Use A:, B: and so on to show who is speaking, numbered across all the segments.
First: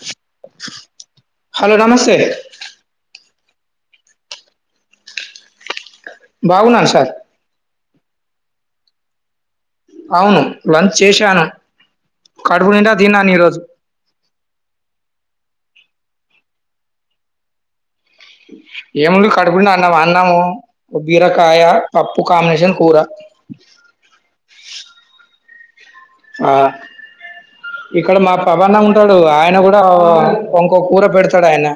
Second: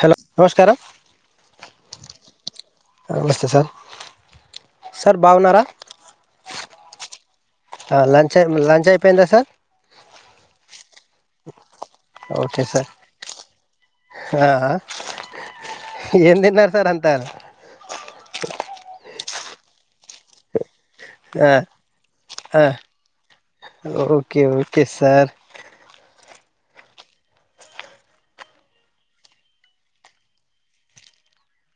A: Hello నమస్కారం
B: hello నమస్తే
A: స సార్ సార్ బాగున్నారా
B: బాగున్నాను సార్
A: ఆ లంచ్ లంచ్ అయిపోయిందా సార్
B: అవును లంచ్ చేశాను
A: ఓకే
B: కడుపు
A: సార్
B: నిండా తిన్న ఈ రోజు
A: ఆ ఏం తిన్నారు సార్ అంతా
B: ఏముంది కడునిండా అన్నమ్ అన్నము
A: ఆ
B: బీరకాయ పప్పు
A: ఆ
B: కాంబినేషన్ కూర
A: ఓకే ఓకే సార్
B: ఆ ఇక్కడ మా పవన్న ఉంటాడు ఆయన కూడా ఇంకోక కూర పెడతాడు ఆయన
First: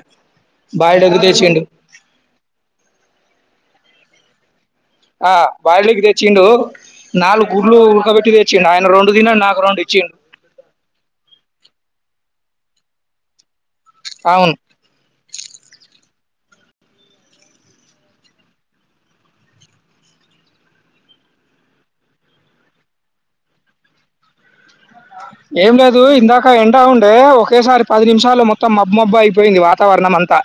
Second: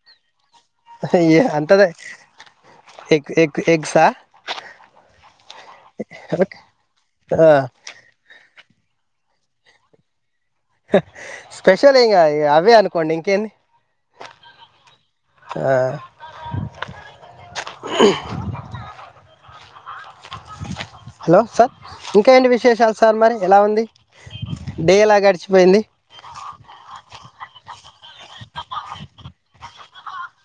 B: బాయిల్డ్ ఎగ్
A: అయి
B: తెచ్చిండు
A: అంతదే ఎగ్ ఎగ్ హ
B: ఆ బాయల్ ఎగ్ తెచ్చిండు.
A: ఓకే. ఆ
B: నాలుగు గుడ్లు ఉడకబెట్ తెచ్చ తెచ్చి ఆయన రెండు తిని నాకు రెండు ఇచ్చిండు
A: స్పెషల్ ఇంగ అవే అనుకోండి ఇంకేంది
B: అవును
A: ఆ హలో సార్ ఇంకా ఏంటి విశేషాలు సార్ మరి ఎలా ఉంది. డే ఎలా
B: ఏం
A: గడిచిపోయింది
B: లేదు ఇందాక ఎండ ఉండే ఒక ఒకేసారి పది నిమిషాల్లో మొత్తం మబ్ మబ్ అయిపోయింది వాతావరణం అంతా.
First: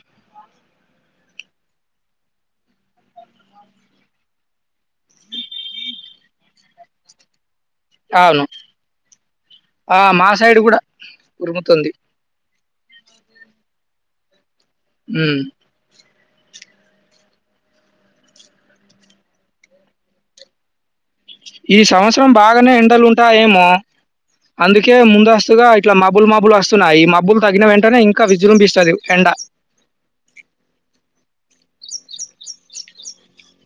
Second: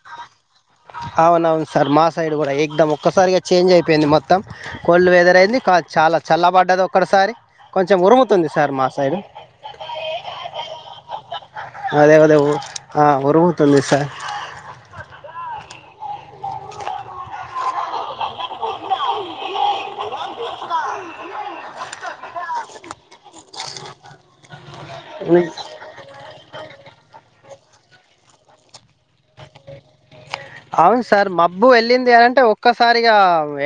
A: అవున అవును సార్ మా సైడ్ కూడా ఏక్దం ఒక్కసారిగా చేంజ్ అయిపోయింది మొత్తం. కోల్డ్ వెదర్ అయింది కా చాలా చల్ల పడ్డది ఒక్కటిసారి కొంచెం
B: అవును
A: ఉరుముతుంది సార్ మా సైడు
B: ఆ మా సైడ్ గూడా ఉరుముతుంది.
A: అదే అదేఊ ఆ ఉరుగుతుంది సార్
B: ఉ ఈ సంవత్సరం బాగనే ఎండలు ఉంటా ఏమో అందుకే
A: ఉం.
B: ముందస్తుగా ఇట్లా మబ్ మబ్బులు మబ్బులు వస్తున్నాయి. ఈ మబ్బులు తగ్గిన వెంటనే ఇంకా విజృంభిస్తది ఎండ.
A: అవును సార్ మబ్బు వెళ్ళింది అంటే ఒక్కసారిగా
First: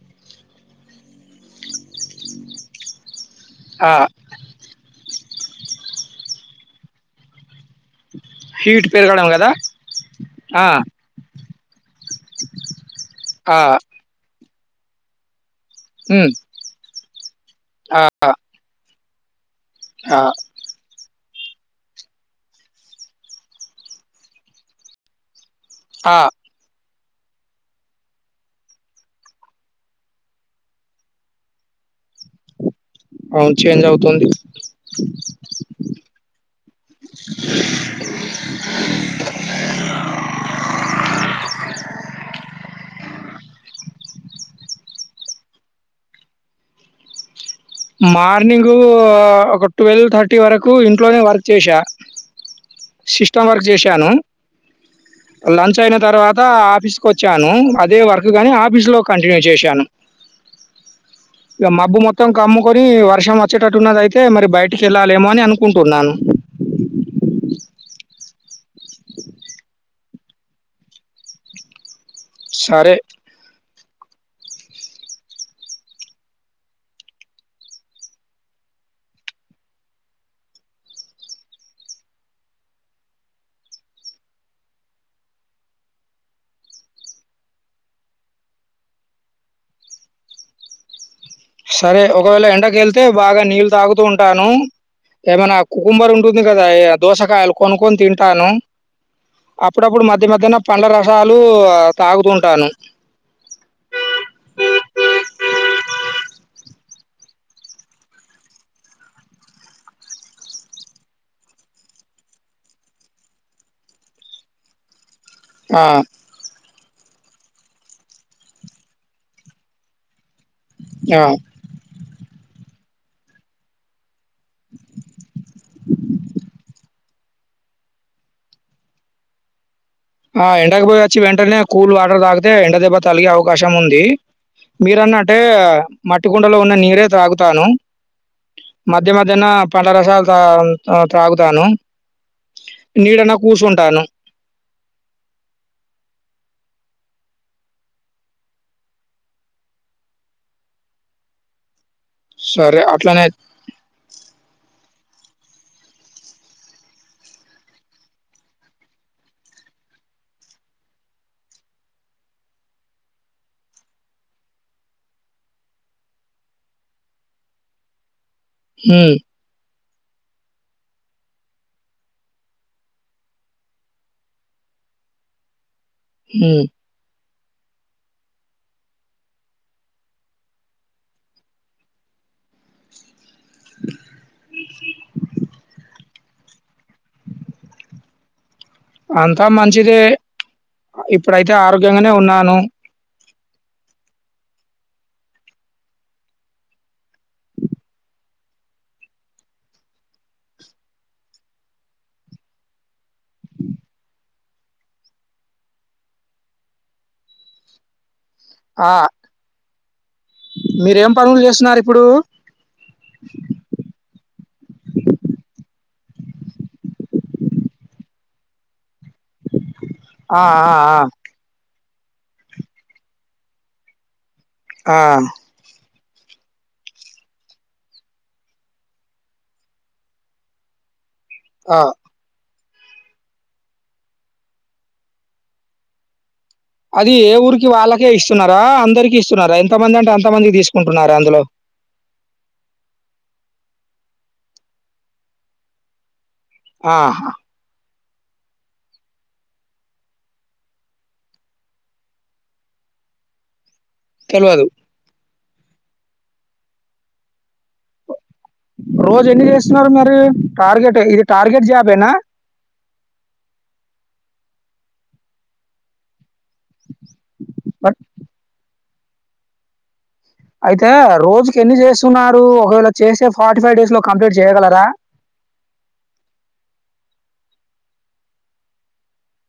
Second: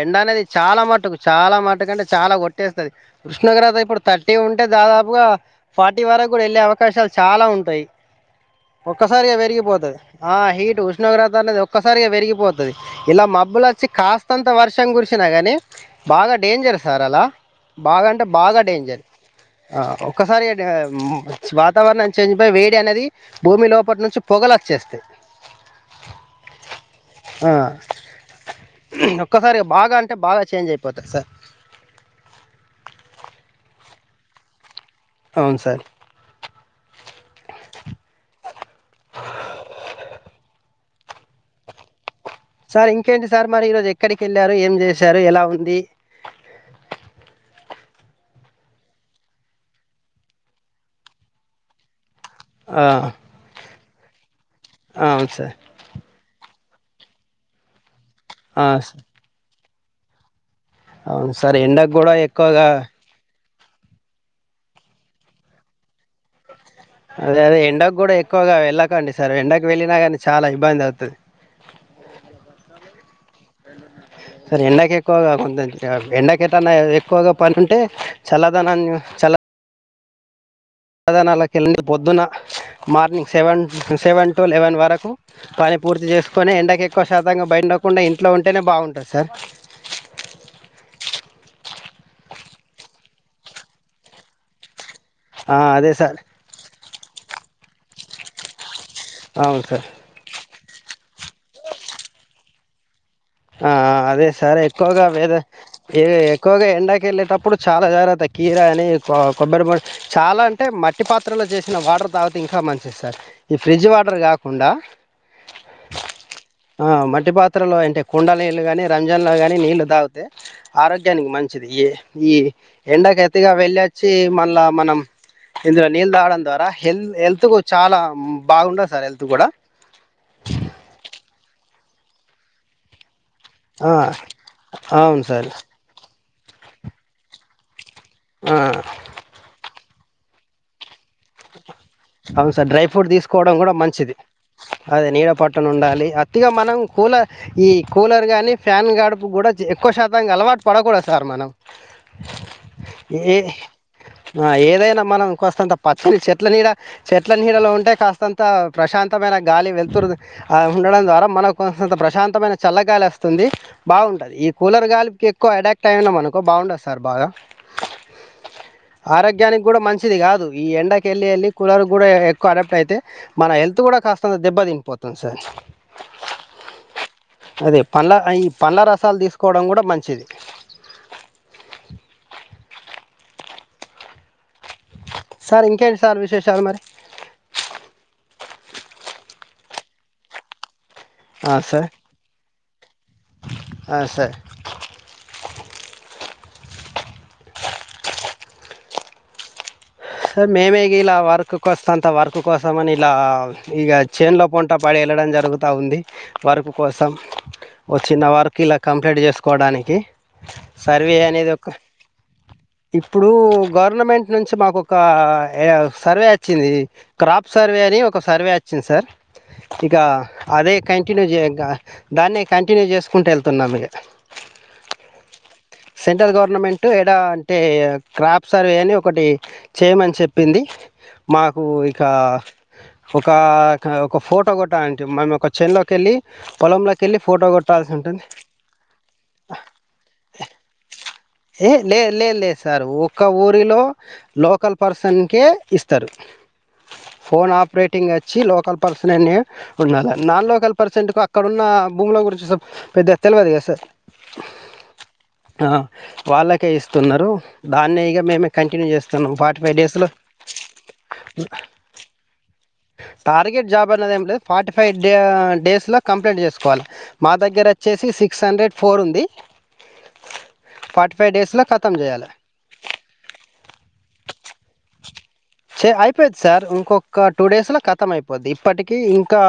A: ఎండ అనేది చాలా మటుకు చాలా మటుకు అంటే చాలా కొట్టేస్తది. ఉష్ణోగ్రత
B: ఆ!
A: ఇప్పుడు థర్టీ ఉంటే దాదాపుగా ఫార్టీ వరకు కూడా వెళ్ళే అవకాశాలు చాలా ఉంటాయి.
B: హీట్ పెరగడం
A: ఒక్కసారిగా
B: గదా!
A: పెరిగిపోతది ఆ హీట్ ఉష్ణోగ్రత అనేది ఒక ఒక్కసారిగా పెరిగిపోతది. ఇలా
B: ఆ!
A: మబ్బులు వచ్చి కాస్తంత వర్షం కురిసినా కానీ
B: హ్మ్.
A: బాగా డేంజర్ సార్ అలా
B: ఆ!
A: బాగాంటే బాగా డేంజర్ ఆ ఒక్కసారి అనే ఉం వాతావరణం చేంజ్ పయి వేడి అనేది భూమి లోపటి నుంచి పొగలచ్చేస్తాయి.
B: ఆ
A: ఆ ఒక్కసారి బాగా అంటే బాగా చేంజ్ అయిపోతది సార్
B: అవును చేంజ్ అవుతుంది
A: అవును సార్ సార్ ఇంకేంటి సార్ మరి ఈరోజు ఎక్కడికి వెళ్ళారు ఏం చేశారు ఎలా ఉంది.
B: మార్నింగు ఒక ట్వెల్వ్ థర్టీ వరకు ఇంట్లోనే వర్క్ చేసా
A: ఆ
B: సిస్టమ్ వర్క్ చేశాను
A: అవును సార్
B: లంచ్ అయిన తర్వాత ఆఫీస్కి వచ్చాను అదే వర్క్ కానీ
A: ఆ
B: ఆఫీస్లో
A: స-
B: కంటిన్యూ చేశాను
A: అవును సార్
B: ఇక
A: ఎండకు
B: మబ్బు
A: కూడా
B: మొత్తం
A: ఎక్కువగా
B: కమ్ముకొని వర్షం వచ్చేటట్టున్నది అయితే మరి బయటికి వెళ్ళాలేమో అని అనుకుంటున్నాను
A: అదే అద ఎండకు కూడా ఎక్కువగా వెళ్ళకండి సార్ ఎండకు వెళ్ళినా కానీ చాలా ఇబ్బంది అవుతది.
B: సరే
A: సరే ఎండాకి ఎక్కువగా కొ ఎండకేటన్నా ఎక్కువగా పని ఉంటే చల్లద చ చల్ల చల్ల దనాల క వెళ్ పొద్దున మార్నింగ్ సెవెన్ టు లెవెన్ వరకు పని పూర్తి చేసుకొని ఎండకు ఎక్కువ శాతంగా బయండకుండా ఇంట్లో ఉంటేనే బాగుంటుంది సార్
B: సరే ఒకవేళ ఎండకి వెళ్తే బాగా నీళ్ళు తాగుతూ ఉంటాను ఏమైనా
A: అదే
B: కుకుంబర్
A: సార్
B: ఉంటుంది కదా దోసకాయలు కొనుక్కొని తింటాను
A: అవును సార్
B: అప్పుడప్పుడు మధ్య మధ్యన పండ్ల రసాలు తాగుతుంటాను.
A: ఆ అదే సరే ఎక్కువగా వేద ఎక్కువగా ఎండాకి వెళ్ళేటప్పుడు చాలా జాగ్రత్త కీర అని కొ కొబ్బరి బొ చాలా అంటే మట్టి పాత్రలో చేసిన వాటర్ తాగితే ఇంకా మంచిది సార్ ఈ ఫ్రిడ్జ్ వాటర్ కాకుండా
B: ఆ,
A: ఆ మట్టి పాత్రలో అంటే కుండల నీళ్లు గాని రంజన్లో గానీ నీళ్ళలు తాగితే
B: ఆ,
A: ఆరోగ్యానికి మంచిది ఈ ఈ ఎండకి ఎత్తిగా వెళ్ళొచ్చి మళ్ళ మనం ఇందులో నీళ్ళు తాగడం ద్వారా హెల్త్ కు చాలా బాగుండదు సార్ హెల్త్ కూడా
B: ఆ ఎండకి పోయి వచ్చి వెంటనే క కూల్ వాటర్ దగికతే ఎండ దే తలిగే అవకాశం
A: ఆ
B: ఉంది
A: అవును
B: మీరన్నట్టే
A: సార్
B: మట్టి కుండలో ఉన్న నీరే తాగుతాను.
A: ఆ
B: మధ్య మధ్యన పండ్ల రసాలు త త్రాగుతాను.
A: అవును సార్ డ్రై ఫ్రూట్
B: నీడన
A: తీసుకోవడం కూడా
B: కూర్చుంటాను
A: మంచిది. అదే నీడ పట్టను ఉండాలి అతిగా మనం ఈ కూలర్ గాని ఫ్యాన్ గడుపు కూడా ఎక్కువ శాతాంగా అలవాటు పడకూడదు సార్ మనం
B: సరే అట్లనే
A: ఏ ఏదైనా మనం కాస్తంత పచ్చని చెట్ల నీడ చెట్ల నీళ్ళలో ఉంటే కాస్తంత ప్రశాంతమైన గాలి వెలుతురు ఉండడం ద్వారా మనకు అంతా ప్రశాంతమైన చల్లగాలి వస్తుంది బాగుంటది ఈ కూలర్ గాలికి ఎక్కువ అడాక్ట్ అయినా మనకో బాగుండదు సార్ బాగా
B: హ్మ్.
A: ఆరోగ్యానికి కూడా మంచిది కాదు ఈ ఎండకేల్లే కూలర్ కూడా ఎక్కువ అడాప్ట్ అయితే మన హెల్త్ కూడా కాస్తంత దెబ్బ తీన్ పోతుంది సార్
B: ఉం
A: అదే పండ్ల ఈ పండ్ల రసాలు తీసుకోవడం కూడా మంచిది సార్ ఇంకేంటి సార్ విశేషాలు మరి
B: అంతా మంచిదే ఇప్పుడైతే ఆరోగ్యంగానే ఉన్నాను
A: అ సార్ సార్ మేమే ఇలా వర్క్ కో వస్తాంత వర్క్ కోసం అని ఇలా ఇక చేన్ లో పోంటా పడేలా వెళ్లడం జరుగుత ఉంది వరకు కోసం వచ్చిన వారు వర్క్ ఇలా
B: ఆ!
A: కంప్లీట్ చేసుకోవడానికి
B: మీరేం
A: సర్వే
B: పనులు
A: అనేది ఒక
B: జేస్తున్నారిప్పుడు?
A: ఇప్పుడు గవర్నమెంట్ నుంచి మాకు ఒక సర్వే వచ్చింది క్రాప్ సర్వే అని ఒక సర్వే వచ్చింది సార్ ఇకా
B: ఆ! ఆ!
A: అదే కంటిన్యూ చెయి ఇంక దాన్నే కంటిన్యూ చేసుకుంటూ వెళ్తున్నాం ఇక
B: ఆ
A: సెంట్రల్ గవర్నమెంట్ ఎడా అంటే క్రాప్ సర్వే అని ఒకటి చేయమని చెప్పింది మాకు
B: ఆ! ఆ!
A: ఇక ఒక ఒక ఫోటో కొట్టాలి అంటే మనము ఒక చే లోకి వెళ్ళి పొలంలోకి
B: అది
A: వెళ్ళి
B: ఏ
A: ఫోటో
B: ఊరికి
A: కొట్టాల్సి
B: వాళ్ళకే
A: ఉంటుంది
B: ఇస్తున్నారా అందరికి ఇస్తున్నారా ఎంతమంది అంటే అంతమందికి తీసుకుంటున్నారా అందులో
A: ఏ లేదు లేదు లేదు సార్ ఒక్క ఊరిలో లోకల్ పర్సన్కే ఇస్తారు
B: ఆహా!
A: ఫోన్ ఆపరేట్ టింగ్ వచ్చి లోకల్ పర్సన్ అని ఉండ నాన్ లోకల్ పర్సన్ అక్కడ ఉన్న భూముల గురించి పెద్ద గ తెలువది కద సార్
B: తెలవదు
A: ఆ వాళ్ళకే ఇస్తున్నారు దాన్నే ఇగ మేమే కంటిన్యూ చేస్తున్నాం
B: రోజెన్ని
A: వాటి
B: మరి టార్గెట్ ఇది టార్గెట్ జాబేనా
A: టార్గెట్ జాబ్ అన్నది ఏం లేదు ఫార్టీ ఫైవ్ డే డేస్ లొ కంప్లయింట్ చేసుకో కోవాల మా దగ్గర
B: బట్
A: వచ్చేసి సిక్స్ హండ్రెడ్ ఫోర్ ఉంది
B: అయితే
A: ఫార్టీ ఫైవ్
B: రోజుకి
A: డేస్లో
B: ఎన్ని
A: ఖతం చేయాలి
B: చేస్తున్నారు ఒకవేళ చేసే ఫార్టీ ఫైవ్ డేస్ లో కంప్లీట్ చేయగలరా
A: చె అయిపోది సార్ ఇంకొక్క టూ డేస్లో ఖతం అయిపోద్ది ఇప్పటికీ ఇంకా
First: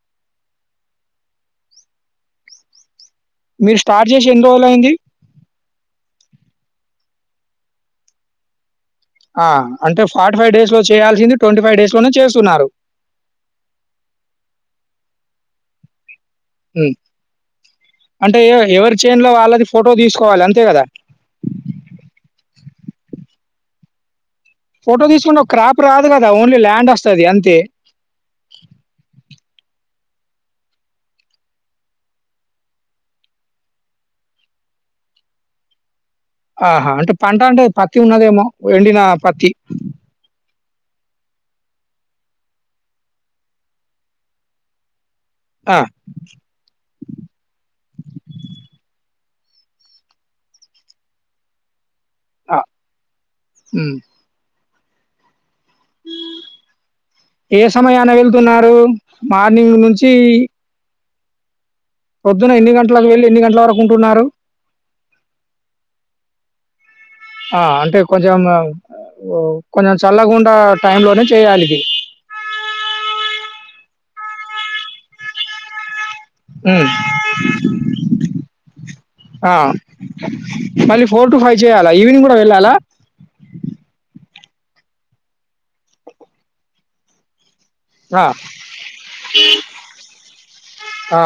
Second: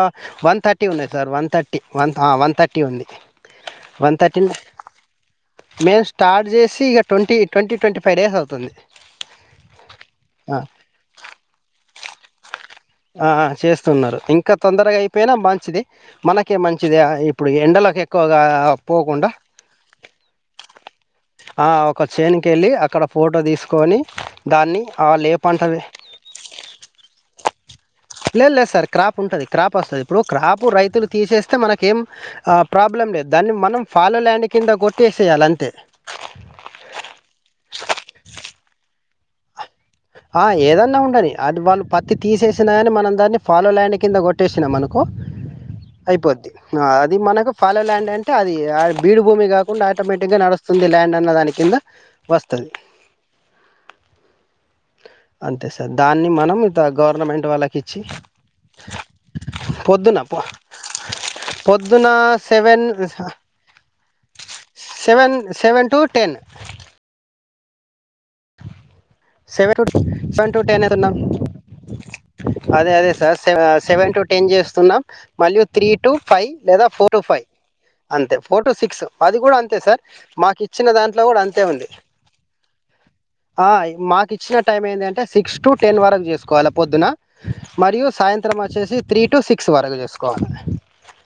A: వన్ థర్టీ ఉన్నయి సార్ వన్ థర్టీ ఆ వన్ వన్ థర్టీ ఉంది
B: మీరు స్టార్ట్
A: వన్
B: జేసి
A: థర్టీ
B: ఎన్ని రోజులయింది?
A: మేమ్ స్టార్ట్ చేసి ఇగ ట్వంటీ ట్వంటీ ఫైవ్ డేస్ అవుతుంది
B: ఆ అంటే ఫార్టీ ఫైవ్ డేస్ లో చేయాల్సింది ట్వంటీ ఫైవ్ డేస్ లోనే చేస్తున్నారు
A: ఆ చేస్తున్నారు ఇంకా తొందరగా అయిపోయినా మంచిది మనకే
B: హ్మ్.
A: మంచిది ఇప్పుడు ఎండల కి
B: అంటే
A: ఎక్కువగా
B: ఎ ఎవరి
A: పోకుండా
B: చేన్‌లో వాళ్ళది ఫోటో తీసుకోవాలి అంతే కదా!
A: ఆ ఒక చేన్కి వెళ్ళి అక్కడ ఫోటో తీసుకొని దాన్ని
B: ఫోటో
A: వాళ్ళు ఏ
B: తీసుకుంటె
A: పంట వే
B: క్రాప్ రాదు కదా ఓన్లీ ల్యాండ్ వస్తది అంతే
A: లేదు లేదు సార్ క్రాప్ ఉంటుంది క్రాప్ వస్తుంది ఇప్పుడు క్రాపు రైతులు తీసేస్తే మనకి ఏం ప్రాబ్లం లేదు దాన్ని మనం ఫాలో ల్యాండ్ కింద కొట్టి చేసేయాలంతే
B: ఆహా అంటే పంట అంటే పత్తి ఉన్నదేమో ఎండిన పత్తి
A: ఆ ఏదన్నా ఉండని అది వాళ్ళు పత్తి తీసేసినా కాని మనం దాన్ని ఫాలో ల్యాండ్ కింద కొట్టేసినా మనుకో
B: ఆ!
A: అయిపోద్ది అది మనకు ఫాలో ల్యాండ్ అంటే అది బీడు భూమి కాకుండా ఆటోమేటిక్ గా నడుస్తుంది ల్యాండ్ అన్న దాని కింద
B: ఆ
A: వస్తుంది
B: ఉ
A: అంతే సార్ దాన్ని మనం ఇంత గవర్నమెంట్
B: ఏ
A: వాళ్ళకి ఇచ్చి
B: సమయాన వెళ్తున్నారు మార్నింగ్ నుంచి
A: పొద్దున
B: ఇ
A: పొ- పొద్దున సెవెన్
B: వెళ్లి ఎన్ని గంటల వరకు ఉంటున్నారు?
A: సెవెన్ సెవెన్ టు టెన్
B: ఆ అంటే కొంచెం
A: సెవెన్ టు
B: కొంచెం
A: సెవెన్
B: చల్లగుండా
A: టు టెన్
B: టై
A: అవుతున్నాం
B: లోనే చేయాలి ఇది
A: అదే అదే సార్ సె సెవెన్ టు టెన్ చేస్తున్నాం మళ్ళి త్రీ టు ఫైవ్ లేదా
B: హ్మ్.
A: ఫోర్ టు ఫైవ్ అంతే ఫోర్ టు సిక్స్ అది
B: ఆ!
A: కూడా అంతే సార్ మాకు ఇచ్చిన
B: మళ్ళీ
A: దాంట్లో కూడా అంతే ఉంది
B: చేయాలా? ఈవినింగ్ గూడా వెళ్ళాలా?
A: ఆ మాకు ఇచ్చిన టైం ఏందంటే సిక్స్ టు టెన్ వరకు చేసుకోవాలి పొద్దున మరియు
B: ఆ!
A: సాయంత్రం వచ్చేసి త్రీ టు సిక్స్ వరకు చేసుకోవాలి
B: ఆ!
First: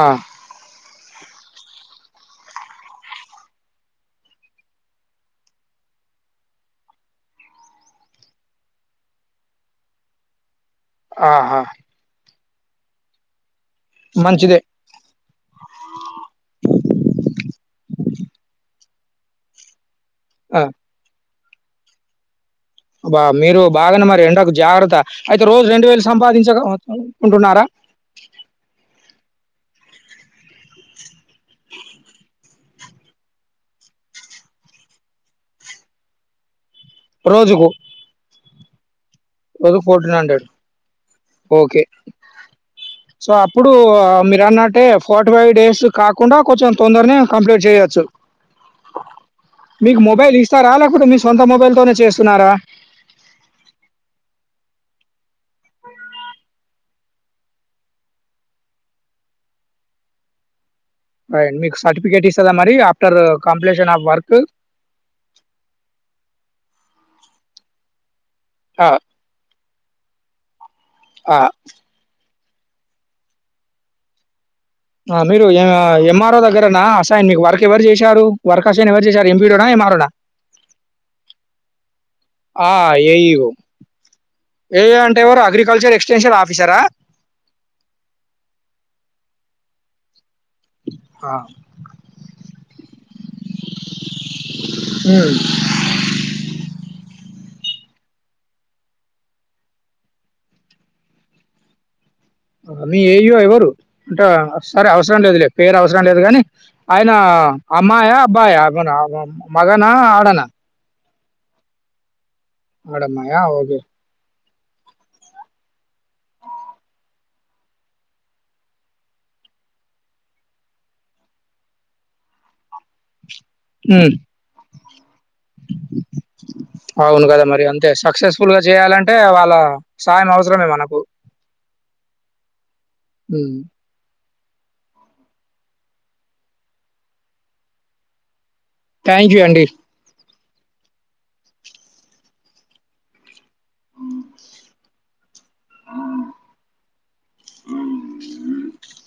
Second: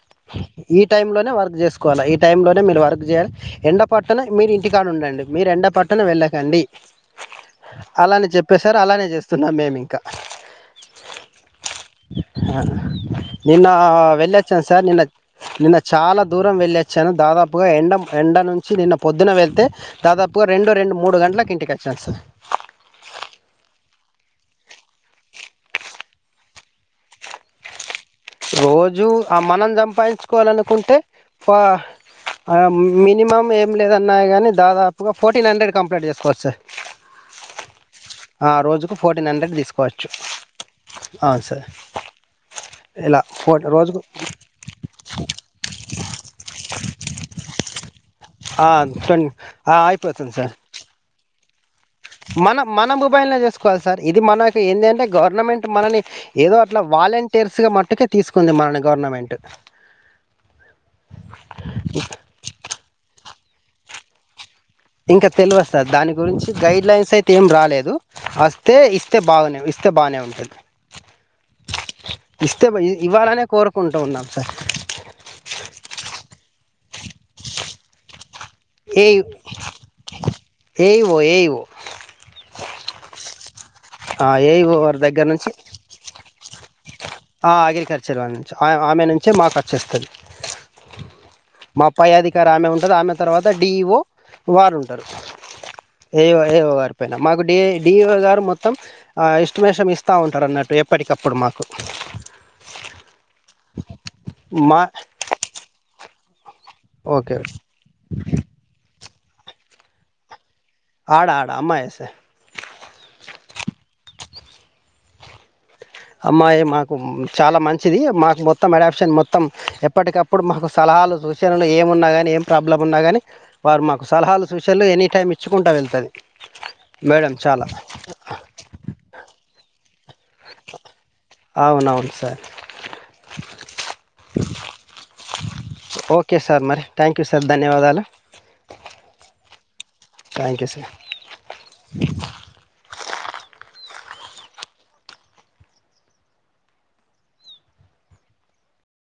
A: ఈ టైం లోనే వర్క్ చేసుకోవాల ఈ టైమ్ లోనే మీరు వర్క్ చేయ్యాలి ఎండ పట్టున మీరు ఇంటికాడ ఉండండి మీరు ఎండ పట్టున వెళ్ళకండి అలానే చెప్పేశారు అలానే చేస్తున్నాం మేమింకా
B: ఆహా
A: ఆ నిన్న
B: మంచిదే.
A: వెళ్ళొచ్చాను సార్ నిన్న నిన్న చాలా దూరం వెళ్ళొచ్చాను దాదాపుగా ఎండ ఎండ నుంచి వచ్చి నిన్న పొద్దున వెళ్తే దాదాపుగా
B: ఆ!
A: రెండు రెండు మూడు గంటలకి ఇంటికి వచ్చినా సార్
B: బా మీరు బాగానే మరి ఎండక జాగ్రత్త అయితే రోజు రెండు వేలు సంపాదించకకుంటున్నారా
A: రోజు ఆ మనం సంపాదించుకోవాలనుకుంటే పా మినిమం ఏమి లేదన్నా గాని దాదాపుగా ఫోర్టీన్ హండ్రెడ్ కంప్లీట్ చేసుకోవచ్చ సార్
B: రోజుకు
A: రోజుకు ఫోర్టీన్ హండ్రెడ్
B: రోజుకు
A: తీసుకోవచ్చువు ఆ సార్
B: ఓకే.
A: ఇలా
B: సో
A: ఫో
B: అప్పుడు
A: రోజుకు
B: మీరు అన్నట్టే ఫర్టీ ఫైవ్ డేస్ కాకుండా కొంచెం తొందరనే కంప్లీట్ చేయచ్చు
A: ట్వంటీ
B: మీకు మొబైల్
A: అయిపోతుంది సార్
B: ఇస్తా ర లేేకపోతే మీ సొంత మొబైల్ తోనే
A: మన మన మొబైల్ లో చేసుకోవాలి సార్ ఇది మన ఇ ఏంటంటే గవర్నమెంట్ మనని ఏదో అట్లా వాలంటీర్స్గా మట్టుకే తీసుకుంది మనని గవర్నమెంట్ [inaudible]
B: అ మీకు సర్టిఫికేట్ ఇస్తందా మరి ఆఫ్టర్ కంప్లీషన్ ఆఫ్ వర్క్
A: ఇంకా తెలివదు సార్ దాని గురించి గైడ్లైన్స్ అయితే ఏం రాలేదు వస్తే
B: ఆ!
A: ఇస్తే బాగునే స్తే బాగానే ఉంటది
B: ఆ
A: ఇస్తే ఇవ్వాలనే కోరుకుంటూ ఉన్నాం సార్
B: ఆ మీరు ఎంఆర్ఓ దగ్గరనా అసయన్ మీకు వర్క్ ఎవరు చేశారు వర్క్ ఎవరు అసైన్
A: ఏ
B: చేసారు ఎంపీడనా ఏఎంఆర్ఓ నా
A: ఏఓ ఏఓ
B: ఆ ఏ ఇ ఓ
A: ఏఓ వారి
B: అంటే ఏ
A: దగ్గర
B: ఇ ఓ ఎవరు
A: నుంచి
B: అగ్రికల్చర్ ఎక్స్ట స్పెషల్ ఆఫీసరా
A: ఆ అగ్రికల్చర్ వాళ్ళ నుంచి ఆమె నుంచే మాకు వచ్చేస్తది
B: ఆ!
A: మా పై అధికారం ఆమె ఉంటది ఆమె తర్వాత డిఇ ఓ వారు ఉంటారు
B: హ్మ్.
A: ఏ ఏవో గారి పైన మాకు డిఇ ఓ గారు మొత్తం ఎస్టిమేషన్ ఇస్తా ఉంటారు అన్నట్టు ఎప్పటికప్పుడు మాకు
B: మీ ఏఇయో ఎవరు అంటే
A: మా
B: సరే అవసరం లేదు లే పేరు అవసరం లేదు గాని ఆయనా
A: ఓకే
B: అమ్మాయా అబ్బాయా అమ్మనా మగనా ఆడనా
A: ఆడా ఆడా అమ్మా ఎసార్
B: ఆడమ్మాయా ఓగే
A: అమ్మాయి మాకు చాలా మంచిది మాకు మొత్తం అడాప్షన్ మొత్తం ఎప్పటికప్పుడు మాకు చాలా సలహాలు సూచనలు ఏమున్నాగాని ఏం ప్రాబ్లమ్ ఉన్నాగానీ వారు మాకు
B: ఉమ్,
A: సలహాలు సూచనలు ఎనీ టైమ్
B: అవును గదా మరి
A: చాలా
B: అంతే సక్సెస్ఫుల్ గా చేయాలంటే వాళ్ళ సాయం అవసరమే మనకు
A: అవునవును సార్ ఓకే సార్ మరి థ్యాంక్ యూ సార్ ధన్యవాదాలు
B: థ్యాంక్ యూ అండీ
A: థ్యాంక్ యూ సార్
B: ఉమ్ [inaudible] [inaudible]